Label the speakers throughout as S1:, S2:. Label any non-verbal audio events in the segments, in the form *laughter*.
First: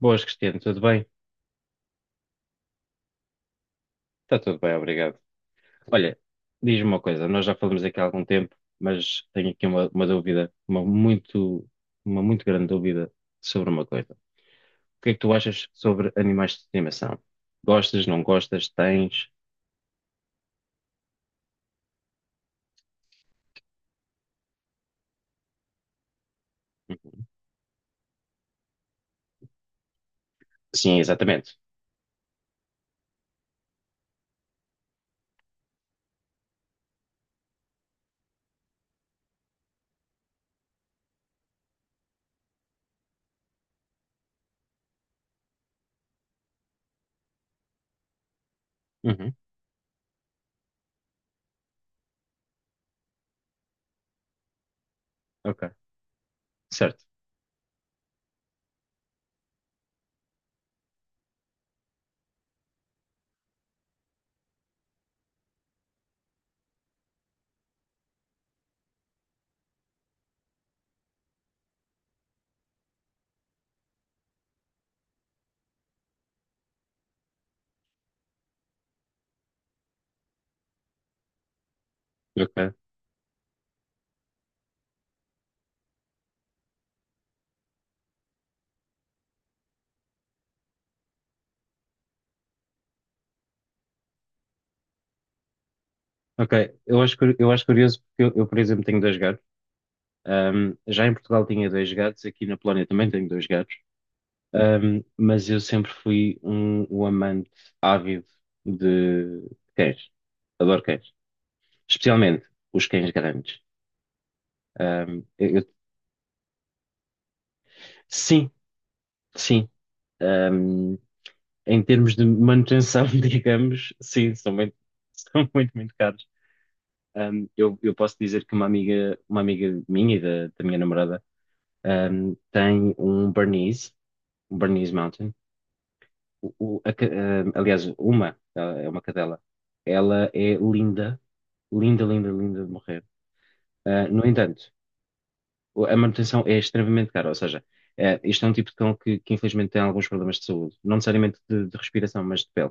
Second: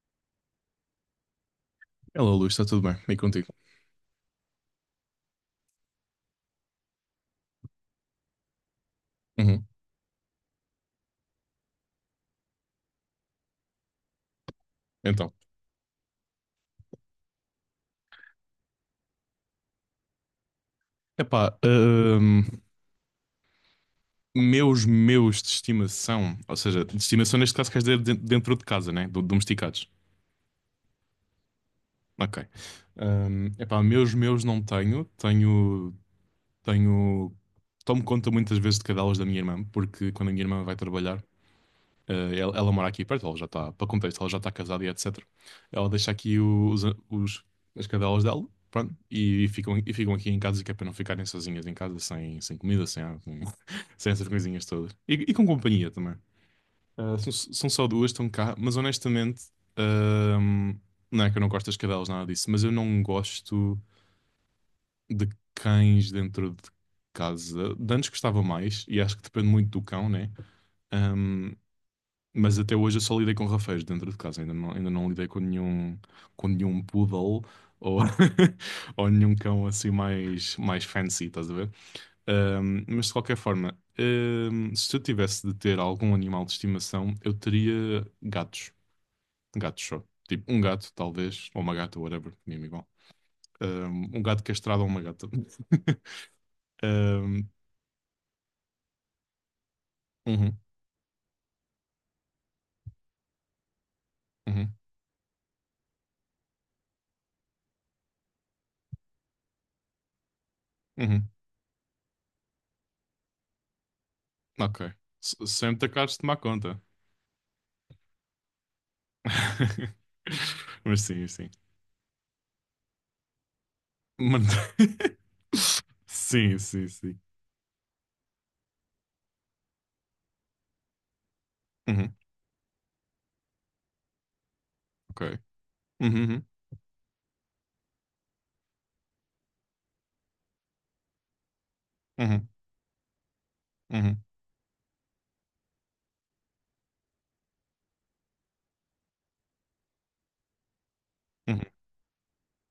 S1: Boas, Cristiano, tudo bem?
S2: Hello, Luís, está tudo bem? E contigo?
S1: Está tudo bem, obrigado. Olha, diz-me uma coisa, nós já falamos aqui há algum tempo, mas tenho aqui
S2: Uhum.
S1: uma dúvida, uma muito grande dúvida sobre uma coisa. O que é que tu
S2: Então,
S1: achas sobre animais de estimação? Gostas, não gostas, tens?
S2: epá, meus de estimação, ou seja, de
S1: Uhum.
S2: estimação neste caso queres dizer dentro de casa, né? Domesticados.
S1: Sim, exatamente.
S2: Ok. Epá, meus não tenho, tomo conta muitas vezes de cadelas da minha irmã, porque quando a minha irmã vai trabalhar. Ela mora aqui perto, ela já está, para contexto, ela já está casada e etc. Ela deixa aqui os- as cadelas dela, pronto,
S1: Uhum.
S2: e, ficam aqui em casa, que é para não ficarem sozinhas em casa, sem comida, sem água, *laughs* sem essas coisinhas todas. E com
S1: Ok,
S2: companhia também.
S1: certo.
S2: São só duas, estão cá, mas honestamente, ahm, não é que eu não gosto das cadelas, nada disso, mas eu não gosto de cães dentro de casa. De antes gostava mais, e acho que depende muito do cão, né? Ehm, mas até hoje eu só lidei com rafeiros dentro de casa, ainda não lidei com nenhum poodle ou, *laughs* ou nenhum cão assim mais fancy, estás a ver?
S1: Ok,
S2: Mas de qualquer forma, se eu tivesse de ter algum animal de estimação, eu teria gatos, gatos só. Tipo, um gato, talvez, ou uma gata, whatever, mesmo igual. Um gato castrado ou uma gata. *laughs*
S1: ok. Eu acho, cur-
S2: Ahm,
S1: eu acho curioso porque eu, por exemplo, tenho dois gatos.
S2: uhum,
S1: Já em Portugal tinha dois gatos, aqui na Polónia também tenho dois gatos.
S2: uhum,
S1: Mas eu sempre fui um amante ávido de cães. Adoro cães.
S2: uhum,
S1: Especialmente os cães grandes.
S2: ok.
S1: Um, eu- eu-
S2: Sem te acabares de tomar conta.
S1: sim, sim.
S2: *laughs*
S1: Um,
S2: Mas sim, sim.
S1: Em termos de manutenção, *laughs* digamos, sim,
S2: Mano-
S1: são muito,
S2: *laughs*
S1: *laughs* são muito, muito caros.
S2: Sim, sim, sim.
S1: Eu posso dizer que uma amiga minha e da minha namorada,
S2: Uhum,
S1: tem um Bernese Mountain.
S2: ok. Uhum, uhum,
S1: Aliás, ela é uma cadela. Ela é linda. Linda, linda,
S2: uhum,
S1: linda de morrer. Ah,
S2: uhum,
S1: no entanto, a manutenção é extremamente cara, ou seja, isto é um tipo de cão que infelizmente tem alguns problemas de saúde, não necessariamente
S2: uhum.
S1: de respiração, mas de pele.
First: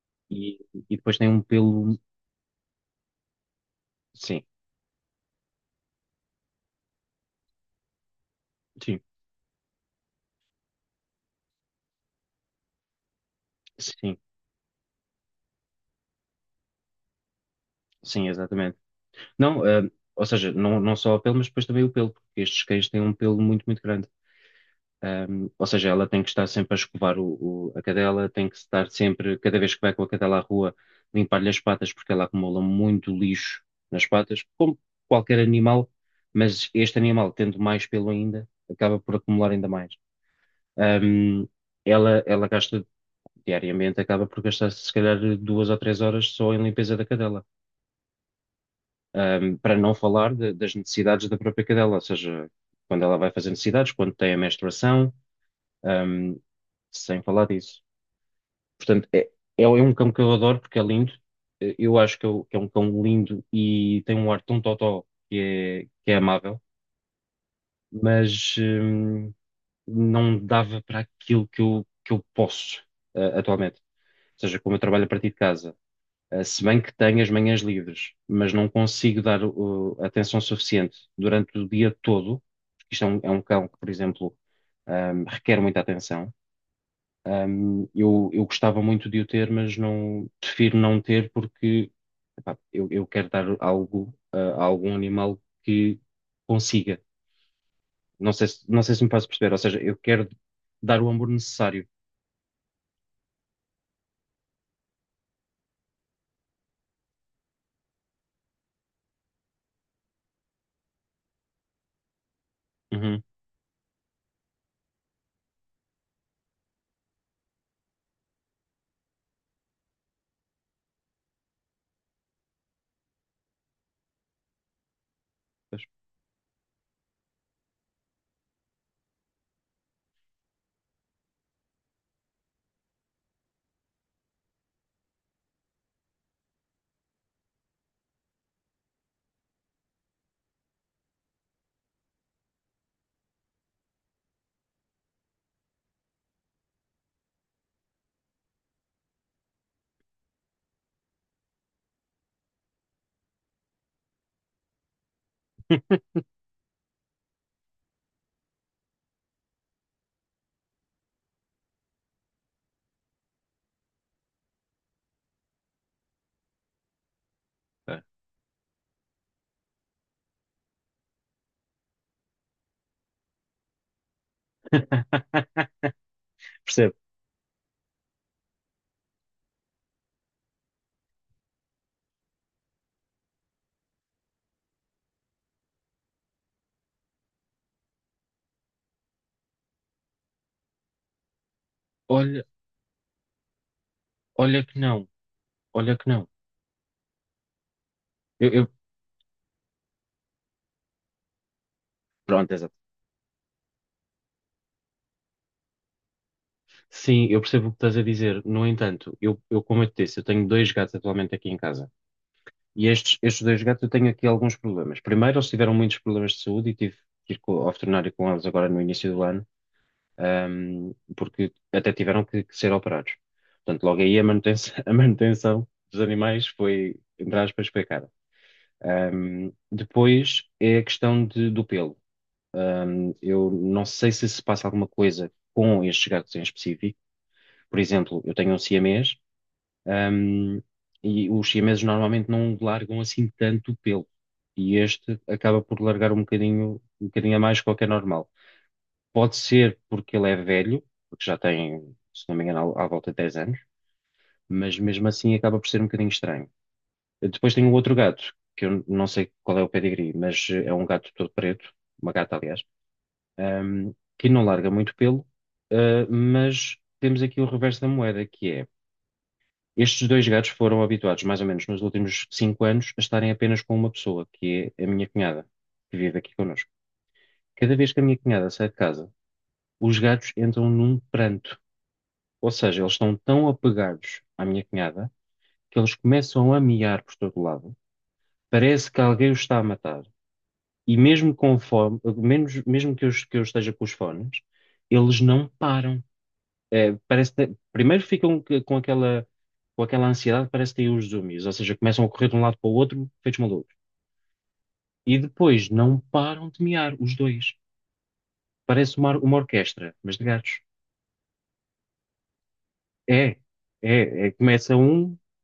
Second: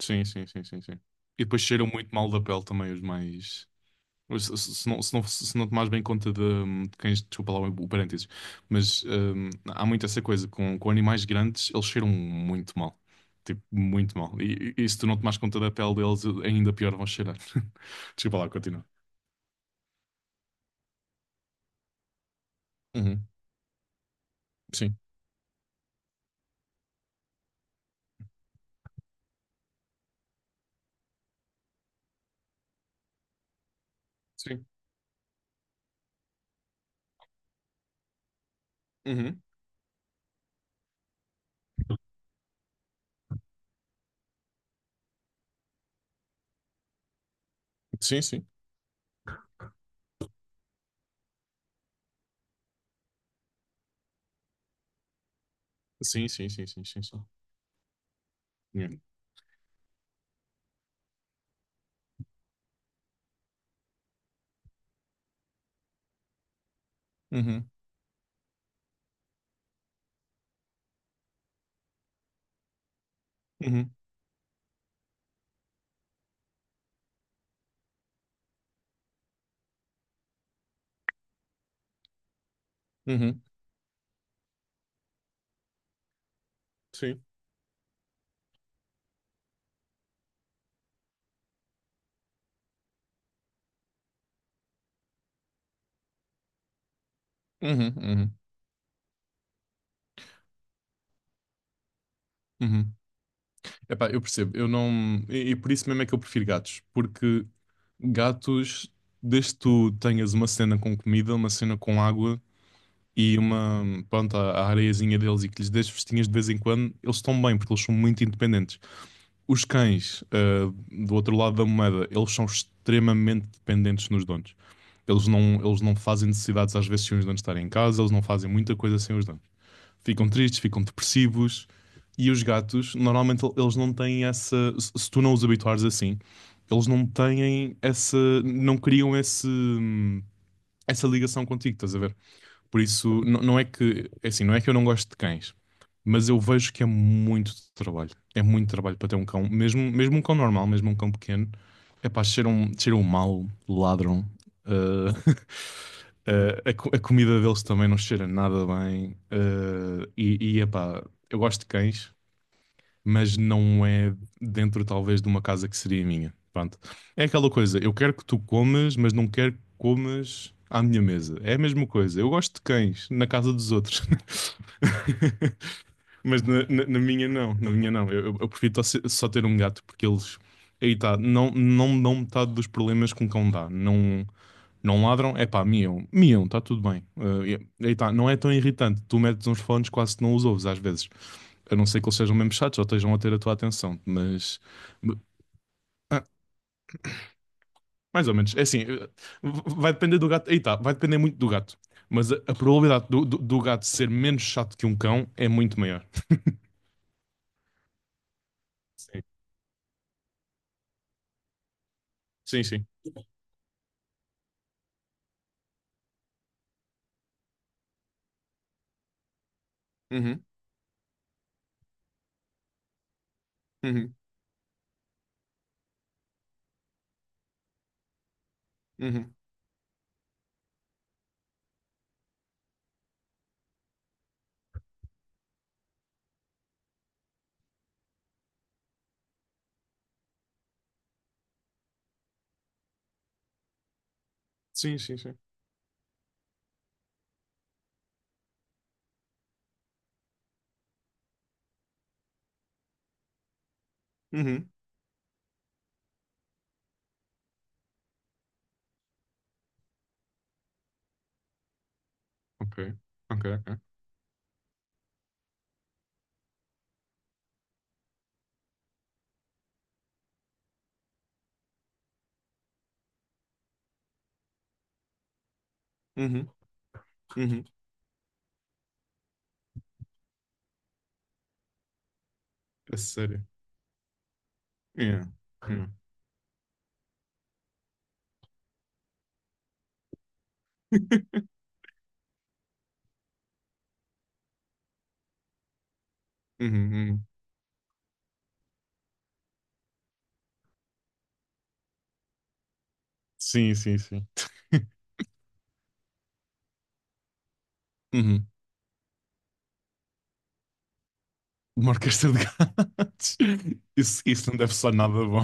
S2: Sim,
S1: E,
S2: sim, sim, sim, sim.
S1: e depois tem um
S2: E depois cheiram
S1: pelo.
S2: muito mal da pele também, os mais.
S1: Sim,
S2: Se não tomares bem conta de quem. Desculpa lá o parênteses.
S1: sim,
S2: Mas há muito essa coisa. Com animais grandes, eles cheiram muito mal. Tipo,
S1: sim,
S2: muito mal. E se tu não tomares conta da pele deles, ainda pior vão cheirar. *laughs*
S1: sim,
S2: Desculpa lá,
S1: exatamente.
S2: continua.
S1: Não, ou seja, não só a pele, mas depois também o pelo, porque estes cães têm um
S2: Uhum,
S1: pelo muito, muito grande.
S2: sim,
S1: Ou seja, ela tem que estar sempre a escovar a cadela, tem que estar sempre, cada vez que vai com a cadela à rua, limpar-lhe as patas, porque ela acumula muito lixo nas patas,
S2: sim.
S1: como qualquer animal, mas este animal, tendo mais pelo ainda, acaba por
S2: Uhum,
S1: acumular ainda mais. Um, ela gasta diariamente, acaba por gastar se calhar 2 ou 3 horas só em limpeza da cadela.
S2: sim, sim.
S1: Para não falar das necessidades da própria cadela, ou seja, quando ela vai fazer necessidades, quando tem a menstruação.
S2: Sim,
S1: Ahm,
S2: sim, sim, sim, sim,
S1: Sem falar disso.
S2: sim.
S1: Portanto, é um cão que eu adoro porque é lindo. Eu acho que que é um cão lindo e tem um ar tão totó que é amável,
S2: Uhum,
S1: mas não dava para aquilo que eu posso atualmente.
S2: uhum,
S1: Ou seja, como eu trabalho a partir de casa, se bem que tenho as manhãs livres, mas não consigo dar atenção suficiente durante o dia todo, porque isto é um, é
S2: uhum.
S1: um cão que, por exemplo, requer muita atenção.
S2: Sim.
S1: Eu gostava muito de o ter, mas não prefiro não ter porque epá, eu quero dar algo a algum animal que consiga.
S2: Uhum,
S1: Não
S2: uhum,
S1: sei se, não sei se me faço perceber, ou seja, eu quero dar o amor necessário.
S2: uhum. Epá, eu percebo, eu não. E por isso mesmo é que eu prefiro gatos, porque gatos, desde que tu tenhas uma cena com comida, uma cena com água
S1: Uhum.
S2: e uma, pronto, a areiazinha deles e que lhes dês festinhas de vez em quando, eles estão bem, porque eles são muito independentes. Os cães, do outro lado da moeda, eles são extremamente dependentes nos donos. Eles não fazem necessidades às vezes sem os donos estarem em casa, eles não fazem muita coisa sem os donos. Ficam tristes, ficam depressivos. E os gatos, normalmente, eles não têm essa. Se tu não os habituares assim, eles não têm essa. Não criam esse. Essa ligação contigo, estás a ver? Por isso, não é que. É assim, não é que eu não gosto de cães, mas eu vejo que é muito trabalho. É muito trabalho para ter um cão. Mesmo, mesmo um cão normal, mesmo um cão pequeno, é pá, cheiram mal, ladram. ah, *laughs* a comida deles também não cheira nada bem. E epá, eu gosto de cães, mas não é dentro talvez de uma casa que seria minha. Pronto. É aquela coisa, eu
S1: É.
S2: quero que tu comas, mas não quero que comas à minha mesa. É a mesma coisa. Eu gosto de cães na casa dos outros. *laughs*
S1: *laughs*
S2: Mas
S1: Percebo.
S2: na minha não, na minha não. Eu, eu prefiro só ter um gato porque eles. Aí tá, não me dão metade dos problemas que um cão dá. Não, não ladram, é pá, miam, miam, está tudo bem. Aí tá, não é tão irritante. Tu metes uns fones, quase que não os ouves às vezes. A não ser que eles sejam
S1: Olha,
S2: mesmo chatos ou estejam a ter a tua atenção, mas
S1: olha que não, olha que não.
S2: mais ou
S1: Eu,
S2: menos, é
S1: eu-
S2: assim, vai depender do gato, aí tá, vai depender muito do gato, mas a,
S1: Pronto,
S2: a
S1: exato.
S2: probabilidade do gato ser menos chato que um cão é muito maior.
S1: Sim, eu percebo o que estás a dizer. No entanto,
S2: Sim,
S1: eu como eu te disse, eu tenho dois gatos atualmente aqui em casa.
S2: sim, sim.
S1: E estes dois gatos eu tenho aqui alguns problemas. Primeiro, eles tiveram muitos problemas de saúde e tive que ir ao veterinário com eles agora no início do ano,
S2: Uhum,
S1: porque até tiveram que ser operados. Portanto, logo
S2: uhum,
S1: aí a manutenção, *laughs* a manutenção dos animais foi, entre aspas, foi.
S2: uhum.
S1: Depois é a questão do pelo. Eu não sei se se passa alguma coisa com estes gatos em específico. Por exemplo, eu tenho um siamês, um, e os siameses normalmente não largam assim tanto pelo. E
S2: Sim, sim,
S1: este
S2: sim.
S1: acaba por largar um bocadinho a mais do que é normal. Pode ser porque ele é velho, porque já tem, se não me engano, à volta de 10 anos,
S2: Uhum.
S1: mas mesmo assim acaba por ser um bocadinho estranho. Depois tem o outro gato, que eu não sei qual é o pedigree, mas é um gato todo preto, uma gata, aliás,
S2: Ok, ok, ok.
S1: que não larga muito pelo, mas temos aqui o reverso da moeda, que é. Estes dois gatos foram habituados, mais ou menos nos últimos 5 anos, a estarem apenas com uma pessoa, que é a minha cunhada, que vive aqui
S2: Uhum,
S1: connosco.
S2: uhum.
S1: Cada vez que a minha cunhada sai de casa, os gatos entram num pranto. Ou seja, eles
S2: É
S1: estão
S2: sério.
S1: tão apegados à minha cunhada
S2: Yeah.
S1: que
S2: Yeah.
S1: eles começam a miar por todo lado. Parece que alguém os está a matar. E mesmo com fome, mesmo que eu esteja com os fones, eles não param.
S2: Uhum, uhum.
S1: Primeiro ficam com aquela ansiedade, parece que têm os zoomies, ou seja, começam a correr de um lado para o outro, feitos malucos.
S2: Sim, sim, sim. *laughs*
S1: E depois não param de miar, os dois.
S2: Uhum.
S1: Parece uma orquestra, mas de gatos.
S2: Uma orquestra de
S1: É,
S2: gatos. *laughs* Isso,
S1: é,
S2: isso não deve
S1: começa
S2: soar nada
S1: um,
S2: bom.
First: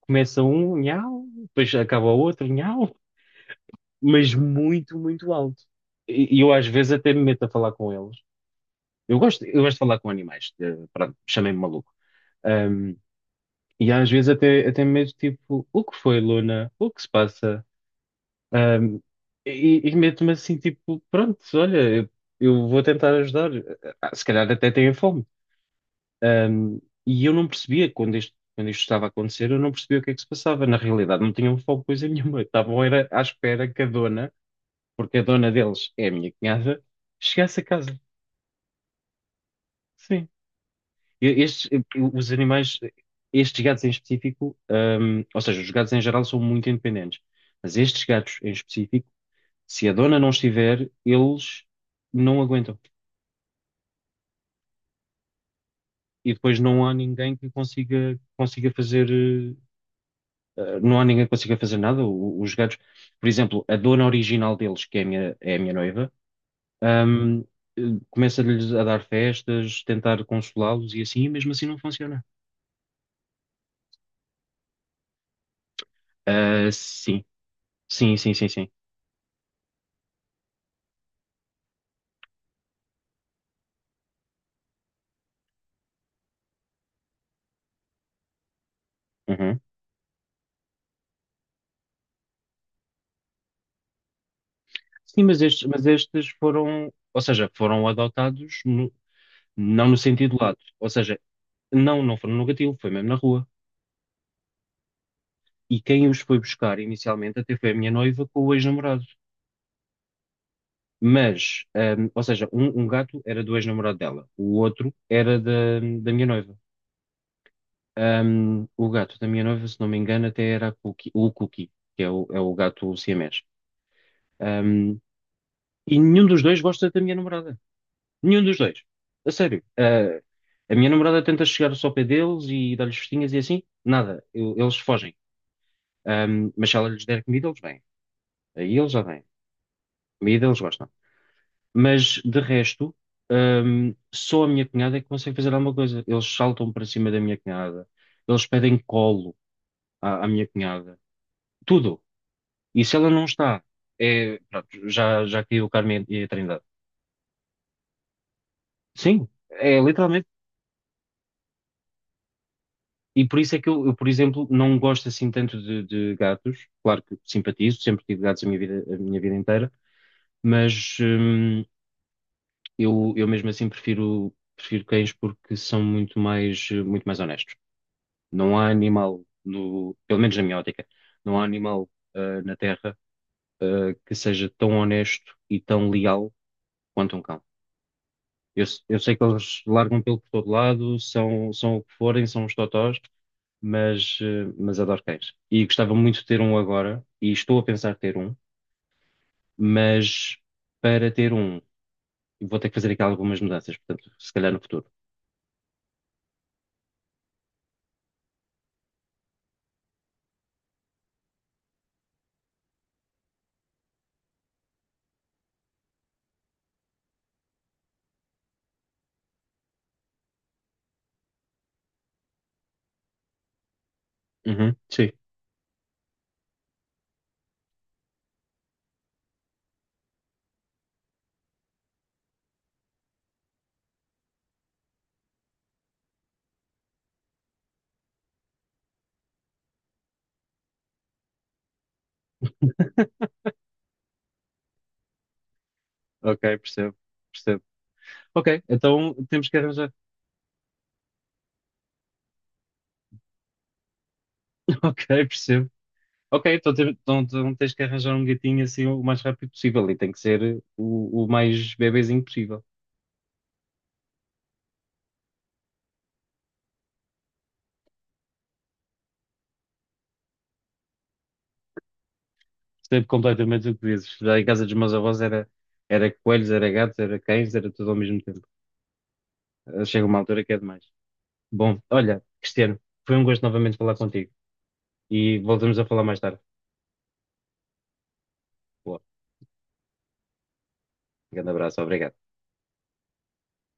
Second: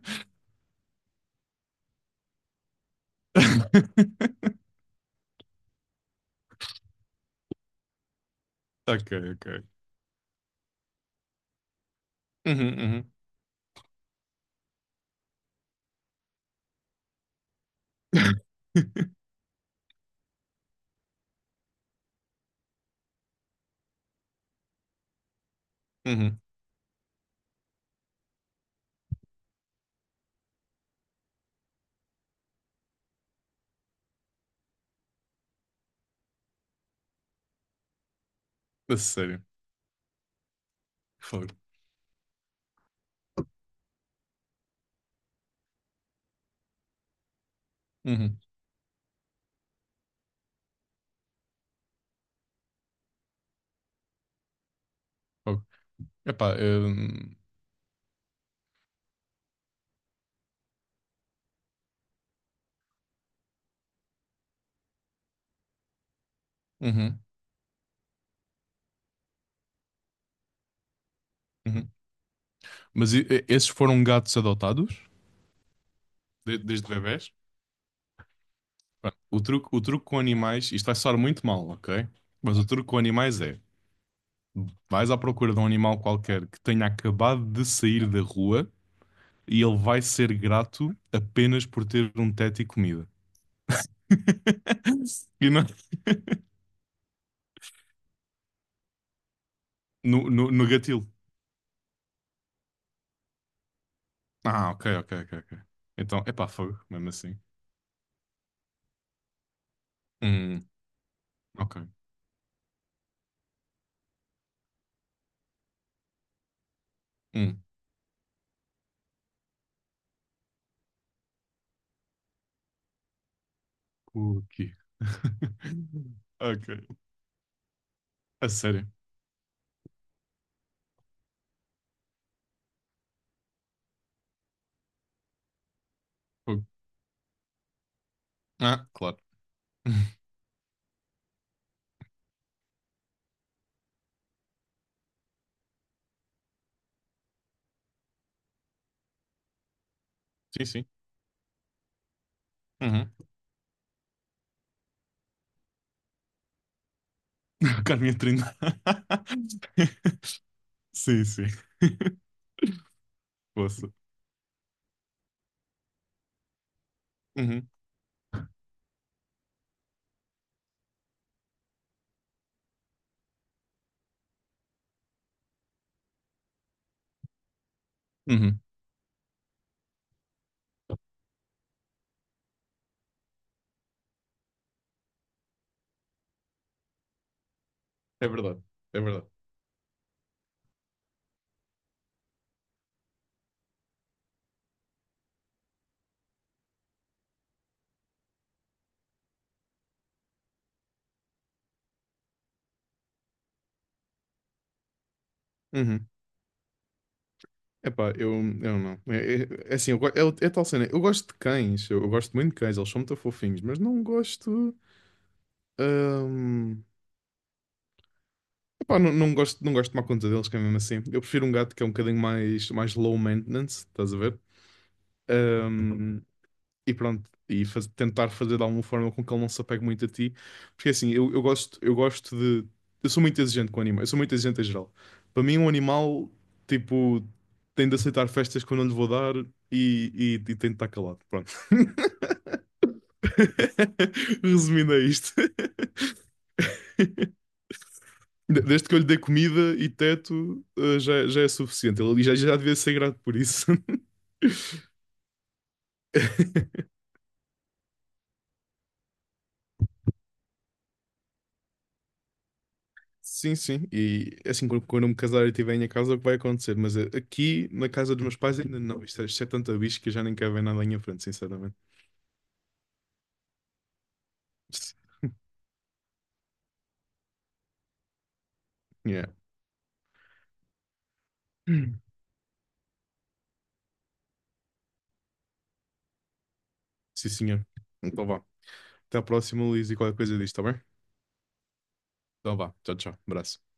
S1: começa um, nhau, depois acaba o outro, nhau, mas
S2: *laughs*
S1: muito, muito alto. E eu às vezes até me meto a falar com eles.
S2: Ok,
S1: Eu gosto, eu
S2: ok.
S1: gosto de falar com animais, pronto, chamei-me maluco.
S2: Uhum, uhum.
S1: E às vezes até mesmo tipo, o que foi, Luna? O que se passa? Ahm, e meto-me assim, tipo, pronto, olha, eu vou tentar ajudar. Ah, se calhar até têm fome.
S2: Uhum.
S1: Ahm, e eu não percebia quando isto estava a acontecer, eu não percebia o que é que se passava. Na realidade, não tinham fome coisa nenhuma. Estavam era à espera que a dona, porque a dona deles é a minha cunhada, chegasse a casa.
S2: A sério.
S1: Sim.
S2: Fogo.
S1: Estes, os animais, estes gatos em específico, ou seja, os gatos em geral são muito independentes, mas estes
S2: Uhum.
S1: gatos em específico, se a dona não estiver, eles não aguentam.
S2: Fogo.
S1: E
S2: Epá,
S1: depois não há ninguém que consiga fazer, não há ninguém que consiga fazer nada. Os gatos, por exemplo, a dona original deles, que é a minha noiva,
S2: uhum,
S1: hum, eh, começa-lhes a dar festas, tentar consolá-los e assim, e mesmo assim não
S2: uhum.
S1: funciona.
S2: Mas esses foram gatos adotados
S1: Ah,
S2: desde
S1: sim,
S2: bebés?
S1: sim, sim, sim, sim.
S2: Bem, o truque, o truque com animais, isto vai soar muito mal, ok? Mas o truque com animais é: vais à procura de um animal qualquer que tenha acabado de sair da rua
S1: Uhum.
S2: e ele vai ser grato apenas por ter um teto e comida.
S1: Sim,
S2: *laughs*
S1: mas
S2: E
S1: estes foram, ou seja, foram adotados não no
S2: no,
S1: sentido
S2: no,
S1: lato.
S2: no
S1: Ou
S2: gatilho.
S1: seja, não foram no gatilho, foi mesmo na rua.
S2: Ah, ok, ok, ok, ok.
S1: E quem os
S2: Então, é
S1: foi
S2: pá,
S1: buscar
S2: fogo, mesmo
S1: inicialmente
S2: assim.
S1: até foi a minha noiva com o ex-namorado.
S2: Hum,
S1: Mas,
S2: ok.
S1: ou seja, um gato era do ex-namorado dela, o outro era da minha noiva.
S2: Hum,
S1: O gato da minha noiva, se não me engano, até era o Cookie, que é o gato siamês.
S2: o *laughs*
S1: Ahm, e nenhum dos dois
S2: Ok.
S1: gosta da minha namorada. Nenhum
S2: A
S1: dos dois.
S2: sério.
S1: A sério. Ah, a minha namorada tenta chegar só ao pé deles e dar-lhes festinhas e assim. Nada. Eles fogem.
S2: Fogo.
S1: Mas se ela lhes der comida, eles vêm. Aí
S2: Ah,
S1: eles já
S2: claro.
S1: vêm.
S2: *laughs*
S1: Comida eles gostam. Mas de resto, só a minha cunhada é que consegue fazer alguma coisa. Eles saltam para cima da minha cunhada. Eles pedem colo à minha
S2: Sim, sim.
S1: cunhada. Tudo. E se
S2: Uhum.
S1: ela não está, é, pronto, já caiu o Carmen e a Trindade.
S2: *laughs* Carne a trinta.
S1: Sim. É
S2: *laughs*
S1: literalmente.
S2: Sim, sim.
S1: E por isso é que eu,
S2: Posso.
S1: eu, por exemplo, não gosto assim tanto de gatos. Claro que
S2: Uhum.
S1: simpatizo, sempre tive gatos a minha vida inteira, mas eu mesmo assim prefiro cães porque são muito mais, muito mais honestos. Não
S2: Uhum.
S1: há animal, no, pelo menos na minha ótica, não há animal na Terra que seja tão honesto e tão leal quanto um cão.
S2: É verdade.
S1: Eu
S2: É
S1: sei que
S2: verdade.
S1: eles largam pelo por todo lado, são o que forem, são os totós, mas, mas adoro cães. E gostava muito de ter um agora, e estou a pensar ter um, mas para ter um, vou ter que fazer aqui algumas mudanças, portanto, se calhar no futuro.
S2: Uhum. Epá, eu não. É assim, é tal cena. Eu gosto de cães, eu gosto muito de cães, eles são muito fofinhos, mas não gosto. hum, epá, não gosto de tomar conta deles, que é mesmo assim. Eu prefiro um gato que é um bocadinho mais low maintenance, estás a ver?
S1: Uhum, sim,
S2: Uhum. E pronto, e tentar fazer de alguma forma com que ele não se apegue muito a ti. Porque assim, eu gosto de. Eu sou muito exigente com animais, eu sou muito exigente em geral. Para mim, um animal, tipo, tem de aceitar festas que eu não lhe vou dar e, e tem de estar calado. Pronto. *laughs* Resumindo a isto.
S1: ok, percebo, percebo. Ok,
S2: Desde que eu lhe
S1: então
S2: dei
S1: temos que
S2: comida e
S1: arranjar.
S2: teto, já é suficiente. Ele já devia ser grato por isso. *laughs*
S1: *laughs* Ok, percebo. Ok, então, então tens que arranjar um gatinho assim o mais rápido possível e tem que ser o mais bebezinho possível.
S2: Sim, sim. E assim, quando eu me casar e tiver em minha casa, é o que vai acontecer? Mas aqui na casa dos meus pais ainda não. Isto é tanta bicho que eu já nem quero ver nada em frente, sinceramente.
S1: Percebo completamente o que dizes. Já em casa dos meus avós era, coelhos, era gatos, era cães, era tudo ao mesmo tempo.
S2: Yeah.
S1: Chega uma altura que é demais. Bom, olha, Cristiano, foi um gosto novamente falar contigo e voltamos a falar mais tarde.
S2: Sim, senhor. Então vá.
S1: Boa,
S2: Até à próxima, Luís, e qualquer coisa disto, tá bem?
S1: um grande abraço, obrigado.
S2: Então vá. Tchau, tchau. Abraço.